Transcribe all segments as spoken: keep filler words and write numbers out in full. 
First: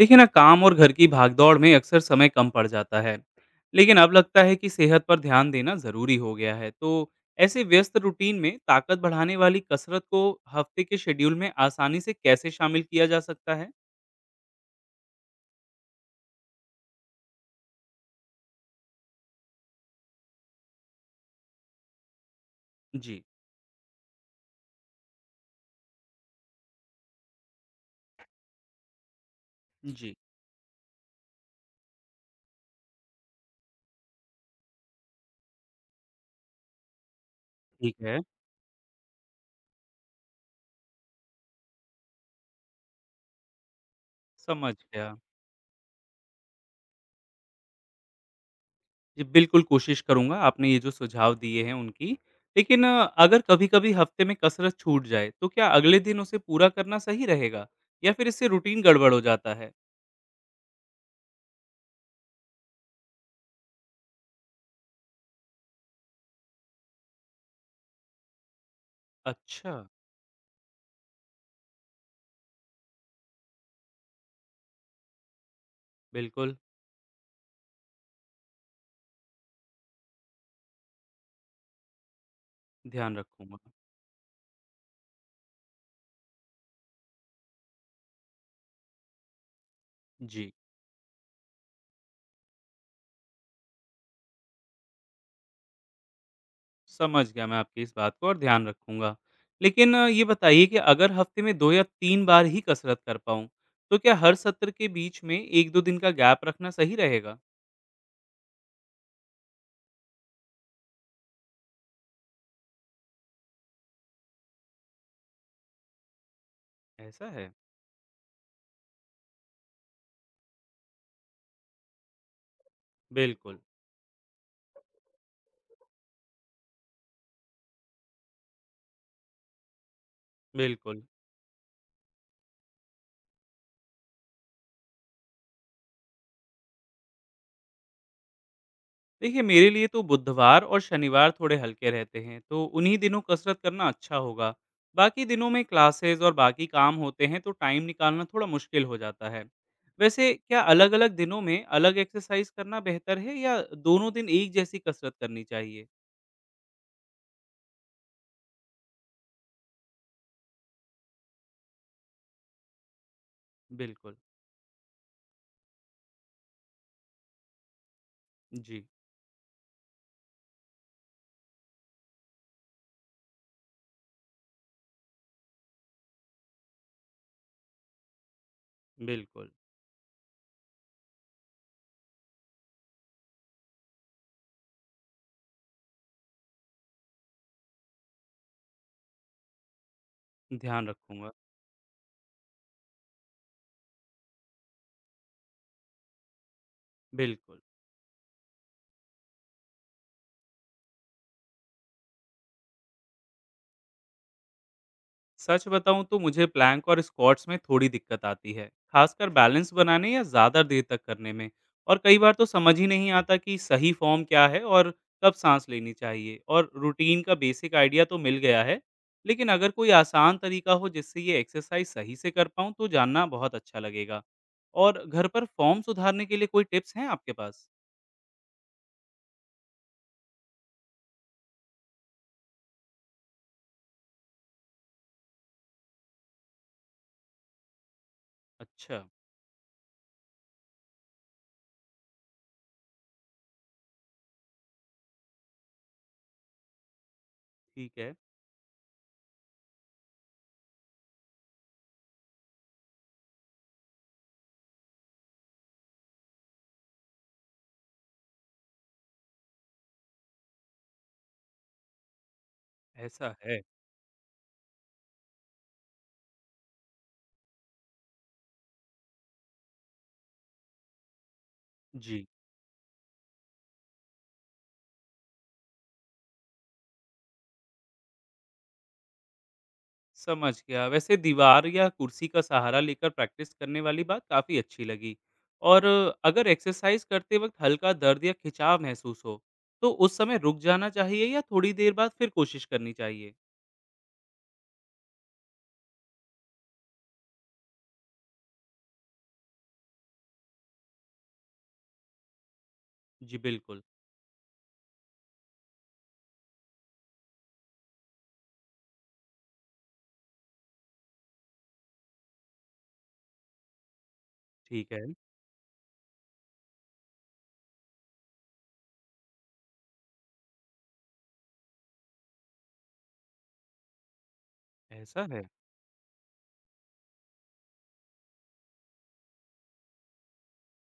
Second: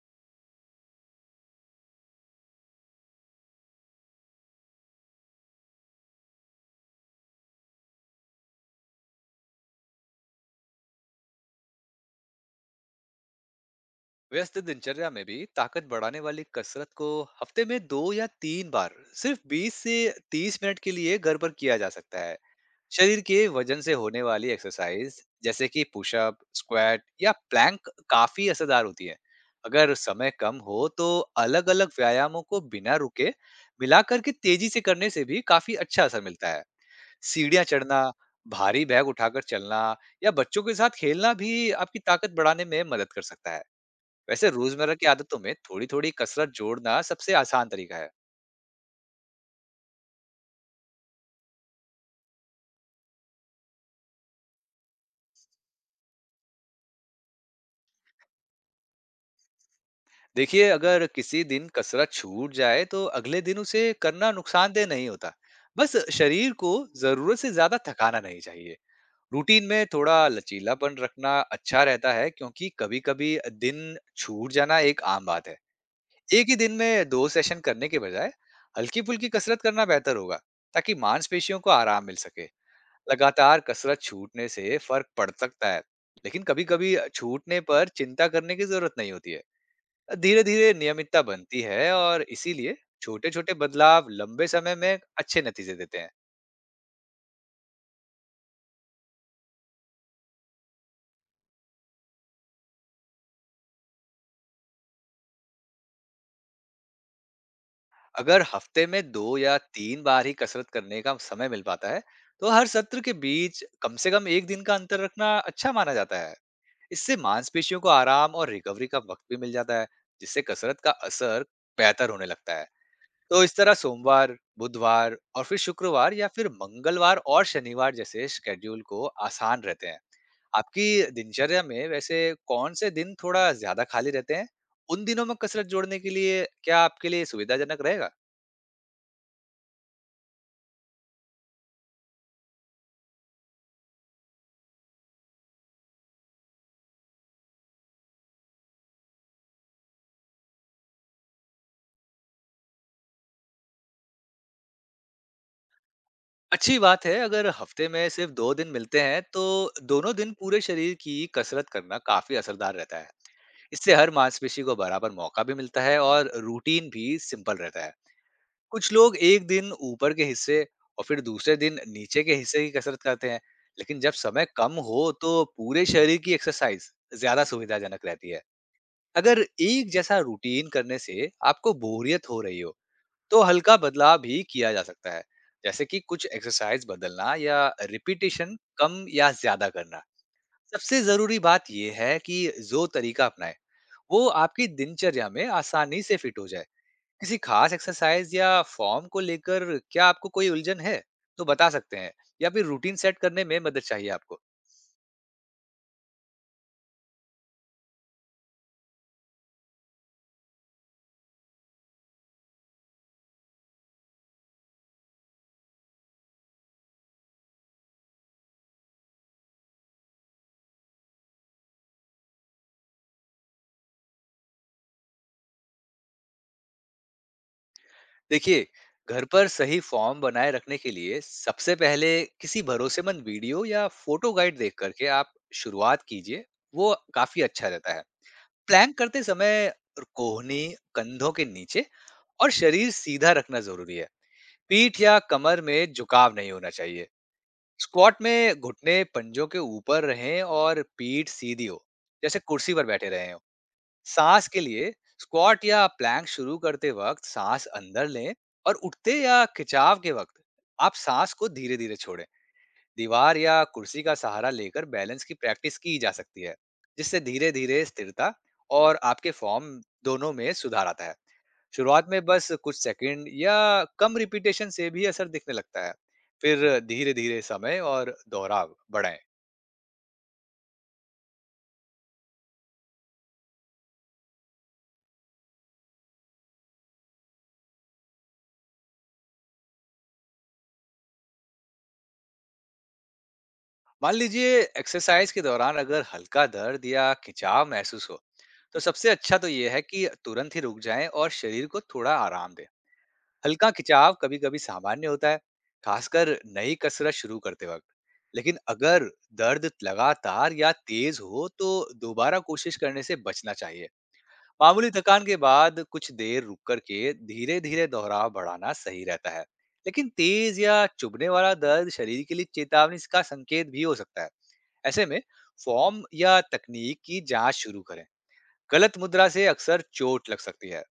देखिए ना काम और घर की भागदौड़ में अक्सर समय कम पड़ जाता है। लेकिन अब लगता है कि सेहत पर ध्यान देना ज़रूरी हो गया है तो ऐसे व्यस्त रूटीन में ताकत बढ़ाने वाली कसरत को हफ्ते के शेड्यूल में आसानी से कैसे शामिल किया जा सकता है? व्यस्त दिनचर्या में भी ताकत बढ़ाने वाली कसरत को हफ्ते में दो या तीन बार सिर्फ बीस से तीस मिनट के लिए घर पर किया जा सकता है। शरीर जी। के वजन से होने वाली एक्सरसाइज जैसे कि पुशअप स्क्वाट या प्लैंक काफी असरदार होती है। अगर जी। समय कम हो तो अलग अलग व्यायामों को बिना रुके मिलाकर के तेजी से करने से भी काफी अच्छा असर मिलता है। सीढ़ियाँ ठीक चढ़ना, है। भारी बैग उठाकर चलना या बच्चों के साथ खेलना भी आपकी ताकत बढ़ाने में मदद कर सकता है। वैसे समझ रोजमर्रा की गया। आदतों में थोड़ी-थोड़ी कसरत जोड़ना सबसे आसान तरीका है। जी बिल्कुल कोशिश करूंगा आपने ये जो सुझाव दिए हैं उनकी। लेकिन अ, अगर कभी कभी हफ्ते में कसरत छूट जाए तो क्या अगले दिन उसे पूरा करना सही रहेगा या फिर इससे रूटीन गड़बड़ हो जाता है? देखिए, अगर किसी दिन कसरत छूट जाए तो अगले दिन उसे करना नुकसानदेह नहीं होता। बस शरीर को ज़रूरत से ज़्यादा थकाना नहीं चाहिए। रूटीन अच्छा। में थोड़ा लचीलापन रखना अच्छा रहता है क्योंकि कभी-कभी दिन छूट जाना एक आम बात है। एक ही बिल्कुल। दिन में दो सेशन करने के बजाय हल्की-फुल्की कसरत करना बेहतर होगा ताकि मांसपेशियों को आराम मिल सके। ध्यान रखूँगा। लगातार कसरत छूटने से फर्क पड़ सकता है, लेकिन कभी कभी छूटने पर चिंता करने की जरूरत नहीं होती है। धीरे जी। धीरे नियमितता बनती है और इसीलिए छोटे छोटे बदलाव लंबे समय में अच्छे नतीजे देते हैं। समझ गया मैं आपकी इस बात को और ध्यान रखूँगा। लेकिन अ, ये बताइए कि अगर हफ़्ते में दो या तीन बार ही कसरत कर पाऊँ, तो क्या हर सत्र के बीच में एक दो दिन का गैप रखना सही रहेगा? अगर हफ्ते में दो या तीन बार ही कसरत करने का समय मिल पाता है तो हर सत्र के बीच कम से कम एक दिन का अंतर रखना अच्छा माना जाता है। इससे ऐसा है। मांसपेशियों को आराम और रिकवरी का वक्त भी मिल जाता है, जिससे कसरत का असर बेहतर होने लगता है। तो इस बिल्कुल। तरह सोमवार, बुधवार और फिर शुक्रवार या फिर मंगलवार और शनिवार जैसे शेड्यूल को आसान रहते हैं। आपकी बिल्कुल। दिनचर्या में वैसे कौन से दिन थोड़ा ज्यादा खाली रहते हैं, उन दिनों में कसरत जोड़ने के लिए क्या आपके लिए सुविधाजनक रहेगा? देखिए मेरे लिए तो बुधवार और शनिवार थोड़े हल्के रहते हैं तो उन्हीं दिनों कसरत करना अच्छा होगा। बाकी दिनों में क्लासेस और बाकी काम होते हैं तो टाइम निकालना थोड़ा मुश्किल हो जाता है। वैसे क्या अलग अलग दिनों में अलग एक्सरसाइज करना बेहतर है या दोनों दिन एक जैसी कसरत करनी चाहिए? अच्छी बात है। अगर हफ्ते में सिर्फ दो दिन मिलते हैं तो दोनों दिन पूरे शरीर की कसरत करना काफी असरदार रहता है। इससे हर बिल्कुल। मांसपेशी को बराबर मौका भी मिलता है और रूटीन भी सिंपल रहता है। जी। कुछ लोग एक दिन ऊपर के हिस्से और फिर दूसरे दिन नीचे के हिस्से की कसरत करते हैं, लेकिन जब समय कम हो तो पूरे शरीर की एक्सरसाइज ज्यादा सुविधाजनक रहती है। अगर बिल्कुल। एक जैसा रूटीन करने से आपको बोरियत हो रही हो तो हल्का बदलाव भी किया जा सकता है, जैसे कि कुछ एक्सरसाइज बदलना या रिपीटेशन कम या ज्यादा करना। ध्यान सबसे रखूंगा। जरूरी बात यह है कि जो तरीका अपनाएं वो आपकी दिनचर्या में आसानी से फिट हो जाए। किसी बिल्कुल। खास एक्सरसाइज या फॉर्म को लेकर क्या आपको कोई उलझन है तो बता सकते हैं, या फिर रूटीन सेट करने में मदद चाहिए आपको? सच बताऊं तो मुझे प्लैंक और स्क्वाट्स में थोड़ी दिक्कत आती है, खासकर बैलेंस बनाने या ज़्यादा देर तक करने में। और कई बार तो समझ ही नहीं आता कि सही फॉर्म क्या है और कब सांस लेनी चाहिए, और रूटीन का बेसिक आइडिया तो मिल गया है। लेकिन अगर कोई आसान तरीका हो जिससे ये एक्सरसाइज सही से कर पाऊँ तो जानना बहुत अच्छा लगेगा। और घर पर फॉर्म सुधारने के लिए कोई टिप्स हैं आपके पास? देखिए, घर पर सही फॉर्म बनाए रखने के लिए सबसे पहले किसी भरोसेमंद वीडियो या फोटो गाइड देख करके आप शुरुआत कीजिए, वो काफी अच्छा रहता है। प्लैंक अच्छा। करते समय कोहनी कंधों के नीचे और शरीर सीधा रखना जरूरी है। पीठ या कमर में झुकाव नहीं होना चाहिए। ठीक है। स्क्वाट में घुटने पंजों के ऊपर रहें और पीठ सीधी हो, जैसे कुर्सी पर बैठे रहे हो। सांस के लिए स्क्वाट या प्लैंक शुरू करते वक्त सांस अंदर लें और उठते या खिंचाव के वक्त आप सांस को धीरे धीरे छोड़ें। ऐसा दीवार है। या कुर्सी का सहारा लेकर बैलेंस की प्रैक्टिस की जा सकती है, जिससे धीरे धीरे स्थिरता और आपके फॉर्म दोनों में सुधार आता है। शुरुआत में जी। बस कुछ सेकंड या कम रिपीटेशन से भी असर दिखने लगता है। फिर धीरे धीरे समय और दोहराव बढ़ाएं। समझ गया, वैसे दीवार या कुर्सी का सहारा लेकर प्रैक्टिस करने वाली बात काफ़ी अच्छी लगी। और अगर एक्सरसाइज करते वक्त हल्का दर्द या खिंचाव महसूस हो तो उस समय रुक जाना चाहिए या थोड़ी देर बाद फिर कोशिश करनी चाहिए? मान लीजिए एक्सरसाइज के दौरान अगर हल्का दर्द या खिंचाव महसूस हो, तो सबसे अच्छा तो यह है कि तुरंत ही रुक जाएं और शरीर को थोड़ा आराम दें। जी हल्का बिल्कुल। खिंचाव कभी कभी सामान्य होता है, खासकर नई कसरत शुरू करते वक्त। लेकिन अगर दर्द लगातार या तेज हो तो दोबारा कोशिश करने से बचना चाहिए। मामूली ठीक है। थकान के बाद कुछ देर रुक करके धीरे धीरे दोहराव बढ़ाना सही रहता है। लेकिन तेज या चुभने वाला दर्द शरीर के लिए चेतावनी का संकेत भी हो सकता है। ऐसे में ऐसा है। फॉर्म या तकनीक की जांच शुरू करें। गलत मुद्रा से अक्सर चोट लग सकती है।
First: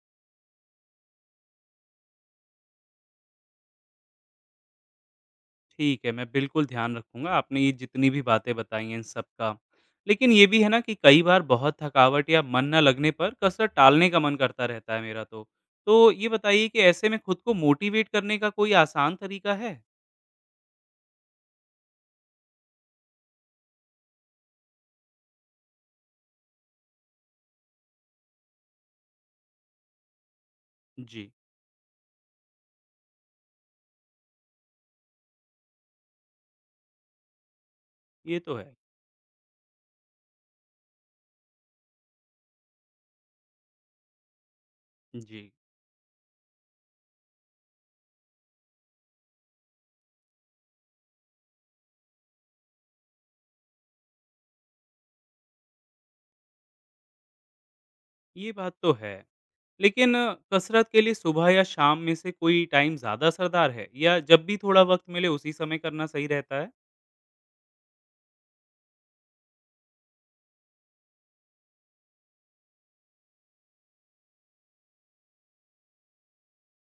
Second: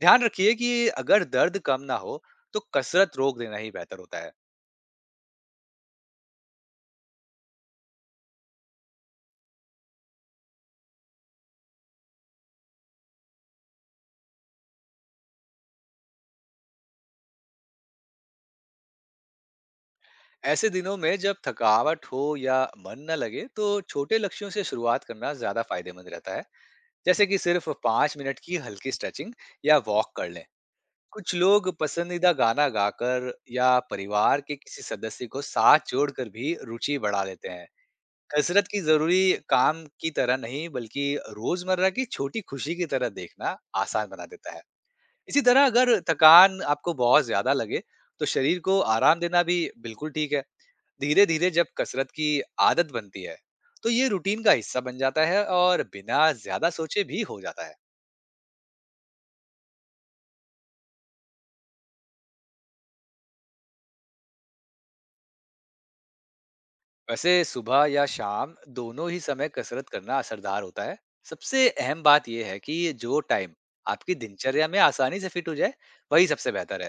ध्यान रखिए कि अगर दर्द कम ना हो तो कसरत रोक देना ही बेहतर होता है। ठीक है, मैं बिल्कुल ध्यान रखूँगा, आपने ये जितनी भी बातें बताई हैं इन सब का। लेकिन ये भी है ना कि कई बार बहुत थकावट या मन ना लगने पर कसरत टालने का मन करता रहता है मेरा तो। तो ये बताइए कि ऐसे में खुद को मोटिवेट करने का कोई आसान तरीका है? ऐसे दिनों में जब थकावट हो या मन न लगे तो छोटे लक्ष्यों से शुरुआत करना ज्यादा फायदेमंद रहता है, जैसे कि सिर्फ पाँच मिनट की हल्की स्ट्रेचिंग या वॉक कर लें। जी, कुछ लोग पसंदीदा गाना गाकर या परिवार के किसी सदस्य को साथ जोड़कर भी रुचि बढ़ा लेते हैं। ये तो कसरत है। की जरूरी काम की तरह नहीं बल्कि रोजमर्रा की छोटी खुशी की तरह देखना आसान बना देता है। इसी जी, तरह अगर थकान आपको बहुत ज्यादा लगे तो शरीर को आराम देना भी बिल्कुल ठीक है। धीरे धीरे जब कसरत की आदत बनती है तो ये रूटीन का हिस्सा बन जाता है और बिना ज्यादा सोचे भी हो जाता है। ये बात तो है। लेकिन अ, कसरत के लिए सुबह या शाम में से कोई टाइम ज़्यादा असरदार है या जब भी थोड़ा वक़्त मिले उसी समय करना सही रहता है? वैसे सुबह या शाम दोनों ही समय कसरत करना असरदार होता है। सबसे अहम बात यह है कि जो टाइम आपकी दिनचर्या में आसानी से फिट हो जाए वही सबसे बेहतर है।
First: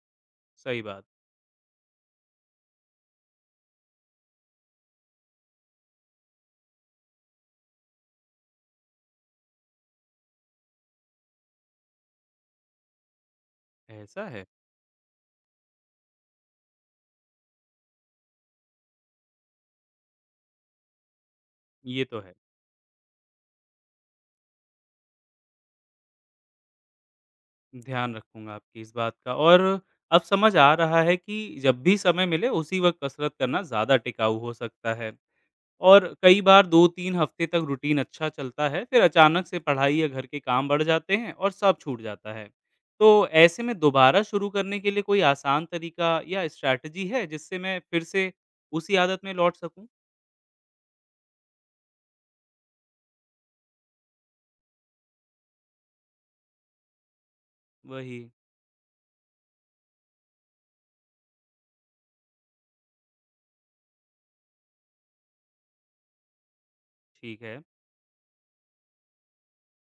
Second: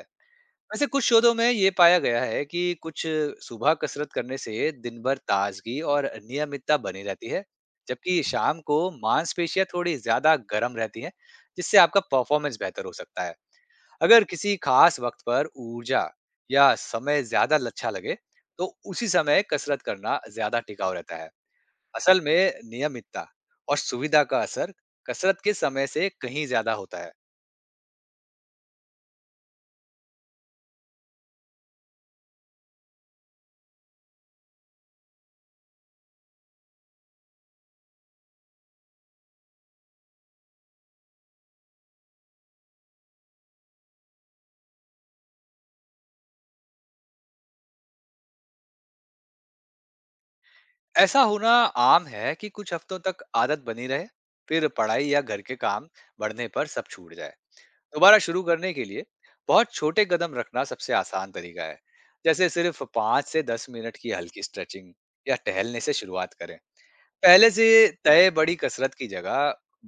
सही वैसे बात। कुछ शोधों में ये पाया गया है कि कुछ सुबह कसरत करने से दिन भर ताजगी और नियमितता बनी रहती है, जबकि शाम को मांसपेशियां थोड़ी ज्यादा गर्म रहती हैं, जिससे आपका परफॉर्मेंस बेहतर हो सकता है। अगर ऐसा है? किसी खास वक्त पर ऊर्जा या समय ज्यादा अच्छा लगे तो उसी समय कसरत करना ज्यादा टिकाऊ रहता है। ये तो असल है। में नियमितता और सुविधा का असर कसरत के समय से कहीं ज्यादा होता है। ध्यान रखूँगा आपकी इस बात का, और अब समझ आ रहा है कि जब भी समय मिले उसी वक़्त कसरत करना ज़्यादा टिकाऊ हो सकता है। और कई बार दो तीन हफ़्ते तक रूटीन अच्छा चलता है, फिर अचानक से पढ़ाई या घर के काम बढ़ जाते हैं और सब छूट जाता है। तो ऐसे में दोबारा शुरू करने के लिए कोई आसान तरीका या स्ट्रैटेजी है जिससे मैं फिर से उसी आदत में लौट सकूँ? ऐसा होना आम है कि कुछ हफ्तों तक आदत बनी रहे फिर पढ़ाई या घर के काम बढ़ने पर सब छूट जाए। दोबारा वही। शुरू करने के लिए बहुत छोटे कदम रखना सबसे आसान तरीका है, जैसे सिर्फ पाँच से दस मिनट की हल्की स्ट्रेचिंग या टहलने से शुरुआत करें। ठीक पहले है। से तय बड़ी कसरत की जगह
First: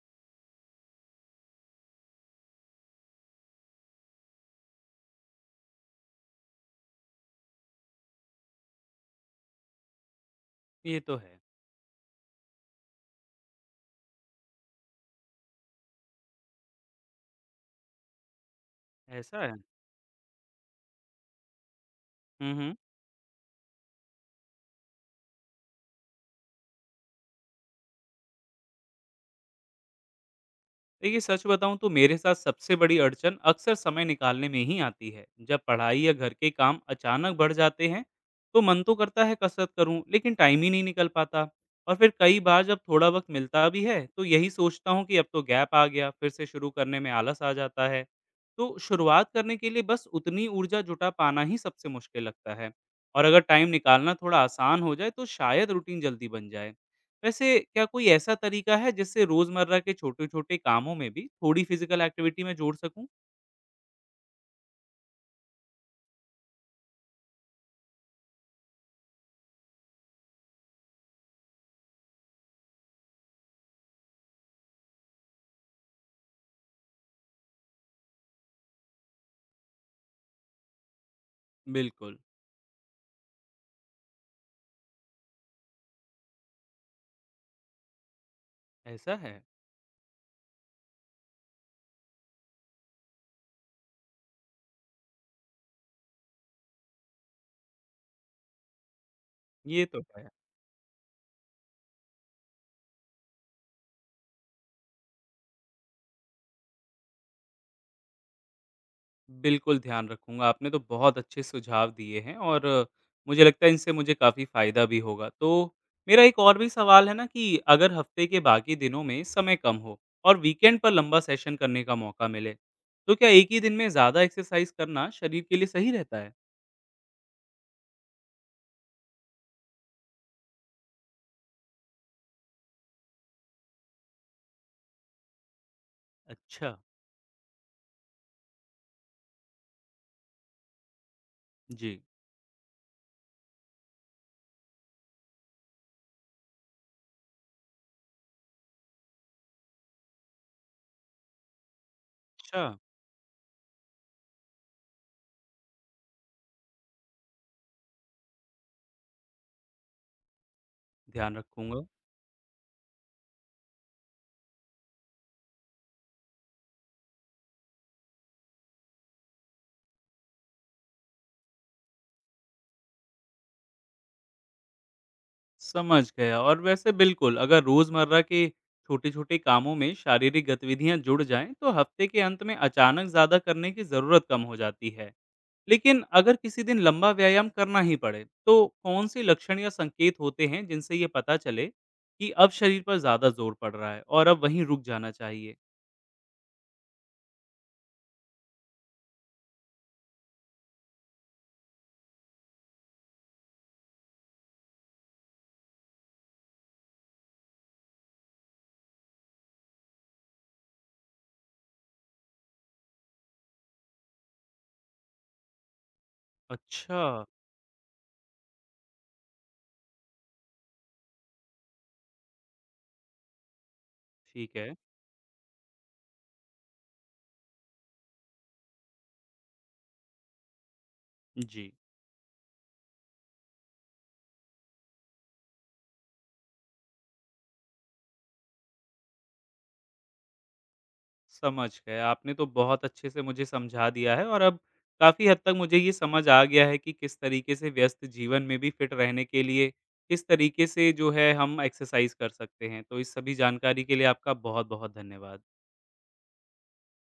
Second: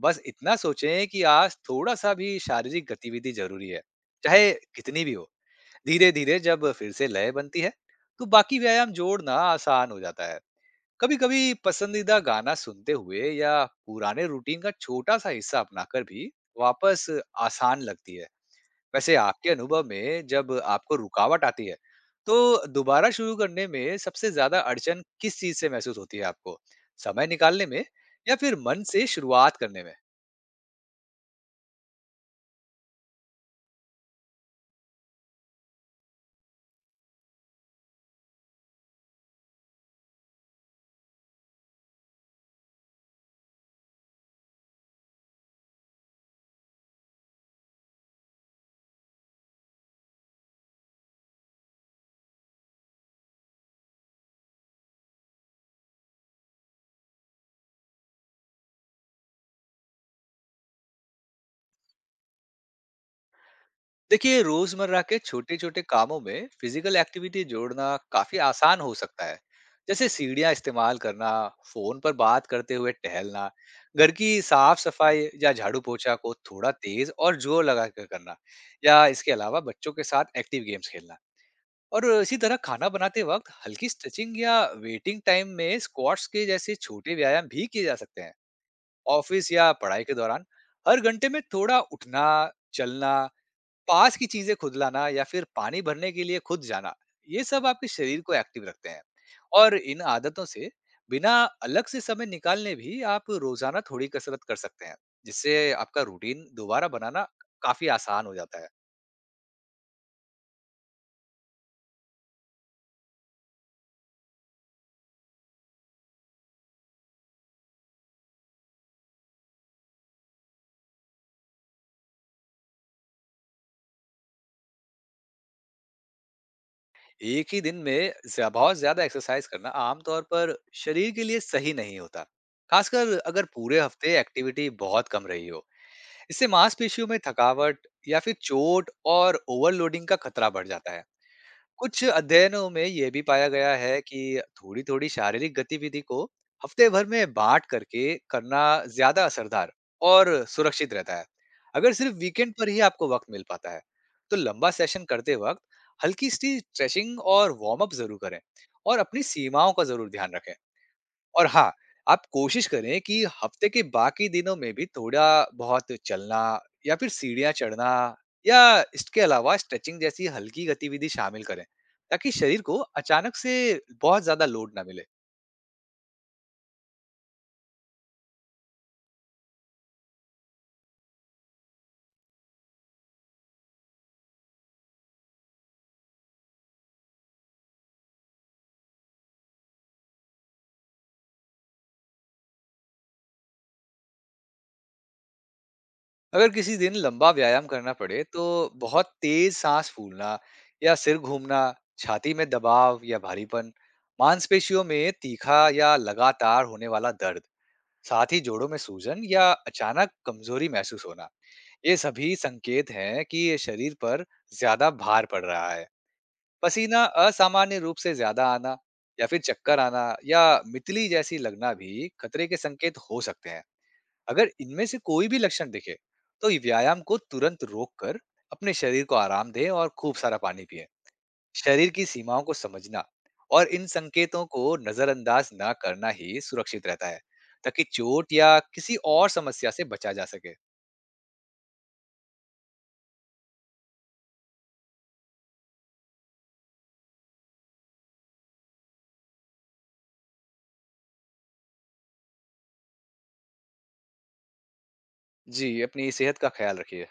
बस इतना सोचें कि आज थोड़ा सा भी शारीरिक गतिविधि जरूरी है, चाहे कितनी भी हो। धीरे धीरे जब फिर से लय बनती है तो बाकी व्यायाम जोड़ना आसान हो जाता है। ये तो कभी है। कभी पसंदीदा गाना सुनते हुए या पुराने रूटीन का छोटा सा हिस्सा अपनाकर भी वापस आसान लगती है। वैसे ऐसा आपके है? अनुभव में जब आपको रुकावट आती है, हुँ, तो हुँ। दोबारा शुरू करने में सबसे ज़्यादा अड़चन किस चीज़ से महसूस होती है आपको? समय निकालने में या फिर मन से शुरुआत करने में? देखिए, सच बताऊं तो मेरे साथ सबसे बड़ी अड़चन अक्सर समय निकालने में ही आती है, जब पढ़ाई या घर के काम अचानक बढ़ जाते हैं तो मन तो करता है कसरत करूं, लेकिन टाइम ही नहीं निकल पाता। और फिर कई बार जब थोड़ा वक्त मिलता भी है तो यही सोचता हूं कि अब तो गैप आ गया, फिर से शुरू करने में आलस आ जाता है। तो शुरुआत करने के लिए बस उतनी ऊर्जा जुटा पाना ही सबसे मुश्किल लगता है। और अगर टाइम निकालना थोड़ा आसान हो जाए तो शायद रूटीन जल्दी बन जाए। वैसे क्या कोई ऐसा तरीका है जिससे रोजमर्रा के छोटे-छोटे कामों में भी थोड़ी फिजिकल एक्टिविटी में जोड़ सकूं? देखिए, रोज़मर्रा के छोटे-छोटे कामों में फिज़िकल एक्टिविटी जोड़ना काफ़ी आसान हो सकता है। जैसे सीढ़ियाँ इस्तेमाल करना, फ़ोन पर बात करते हुए टहलना, घर की साफ-सफाई या झाड़ू-पोंछा को थोड़ा तेज़ और जोर लगा कर करना, या इसके अलावा बच्चों के साथ एक्टिव गेम्स खेलना। और बिल्कुल। इसी तरह खाना बनाते वक्त हल्की स्ट्रेचिंग या वेटिंग टाइम में स्क्वाट्स के जैसे छोटे व्यायाम भी किए जा सकते हैं। ऐसा है? ऑफिस या पढ़ाई के दौरान हर घंटे में थोड़ा उठना, चलना, पास की चीजें खुद लाना या फिर पानी भरने के लिए खुद जाना, ये सब आपके शरीर को एक्टिव रखते हैं। और ये इन तो है। आदतों से बिना अलग से समय निकालने भी आप रोजाना थोड़ी कसरत कर सकते हैं, जिससे आपका रूटीन दोबारा बनाना काफी आसान हो जाता है। बिल्कुल ध्यान रखूंगा, आपने तो बहुत अच्छे सुझाव दिए हैं, और अ, मुझे लगता है इनसे मुझे काफ़ी फ़ायदा भी होगा। तो मेरा एक और भी सवाल है ना कि अगर हफ्ते के बाकी दिनों में समय कम हो और वीकेंड पर लंबा सेशन करने का मौका मिले तो क्या एक ही दिन में ज़्यादा एक्सरसाइज करना शरीर के लिए सही रहता है? एक ही दिन में ज्या- बहुत ज्यादा एक्सरसाइज करना आमतौर पर शरीर के लिए सही नहीं होता, खासकर अगर पूरे हफ्ते एक्टिविटी बहुत कम रही हो। इससे अच्छा। मांसपेशियों में थकावट या फिर चोट और ओवरलोडिंग का खतरा बढ़ जाता है। जी। कुछ अध्ययनों में ये भी पाया गया है कि थोड़ी-थोड़ी शारीरिक गतिविधि को हफ्ते भर में बाँट करके करना ज़्यादा असरदार और सुरक्षित रहता है। अगर सिर्फ वीकेंड अच्छा। पर ही आपको वक़्त मिल पाता है, तो लंबा सेशन करते वक़्त हल्की-सी स्ट्रेचिंग और वार्म अप ज़रूर करें और अपनी सीमाओं का ज़रूर ध्यान रखें। ध्यान और हाँ, रखूंगा। आप कोशिश करें कि हफ्ते के बाकी दिनों में भी थोड़ा-बहुत चलना या फिर सीढ़ियाँ चढ़ना या इसके अलावा स्ट्रेचिंग जैसी हल्की गतिविधि शामिल करें, ताकि शरीर को अचानक से बहुत ज़्यादा लोड ना मिले। समझ गया, और वैसे बिल्कुल अगर रोजमर्रा के छोटे-छोटे कामों में शारीरिक गतिविधियां जुड़ जाएं तो हफ्ते के अंत में अचानक ज्यादा करने की जरूरत कम हो जाती है। लेकिन अगर किसी दिन लंबा व्यायाम करना ही पड़े तो कौन से लक्षण या संकेत होते हैं जिनसे ये पता चले कि अब शरीर पर ज्यादा जोर पड़ रहा है और अब वहीं रुक जाना चाहिए? अगर किसी दिन लंबा व्यायाम करना पड़े, तो बहुत तेज़ साँस फूलना या सिर घूमना, छाती में दबाव या भारीपन, मांसपेशियों में तीखा या लगातार होने वाला दर्द, साथ ही जोड़ों में सूजन या अचानक कमज़ोरी महसूस होना। ये सभी संकेत हैं कि ये शरीर पर ज्यादा भार पड़ रहा है। पसीना अच्छा। असामान्य रूप से ज्यादा आना या फिर चक्कर आना या मितली जैसी लगना भी खतरे के संकेत हो सकते हैं। अगर ठीक है। इनमें से कोई भी लक्षण दिखे तो ये व्यायाम को तुरंत रोक कर अपने शरीर को आराम दें और खूब सारा पानी पिए। जी। शरीर की सीमाओं को समझना और इन संकेतों को नजरअंदाज ना करना ही सुरक्षित रहता है, ताकि चोट या किसी और समस्या से बचा जा सके। समझ गए। आपने तो बहुत अच्छे से मुझे समझा दिया है, और अब काफ़ी हद तक मुझे ये समझ आ गया है कि किस तरीके से व्यस्त जीवन में भी फिट रहने के लिए, किस तरीके से जो है हम एक्सरसाइज़ कर सकते हैं। तो इस सभी जानकारी के लिए आपका बहुत-बहुत धन्यवाद। जी, अपनी सेहत का ख्याल रखिए।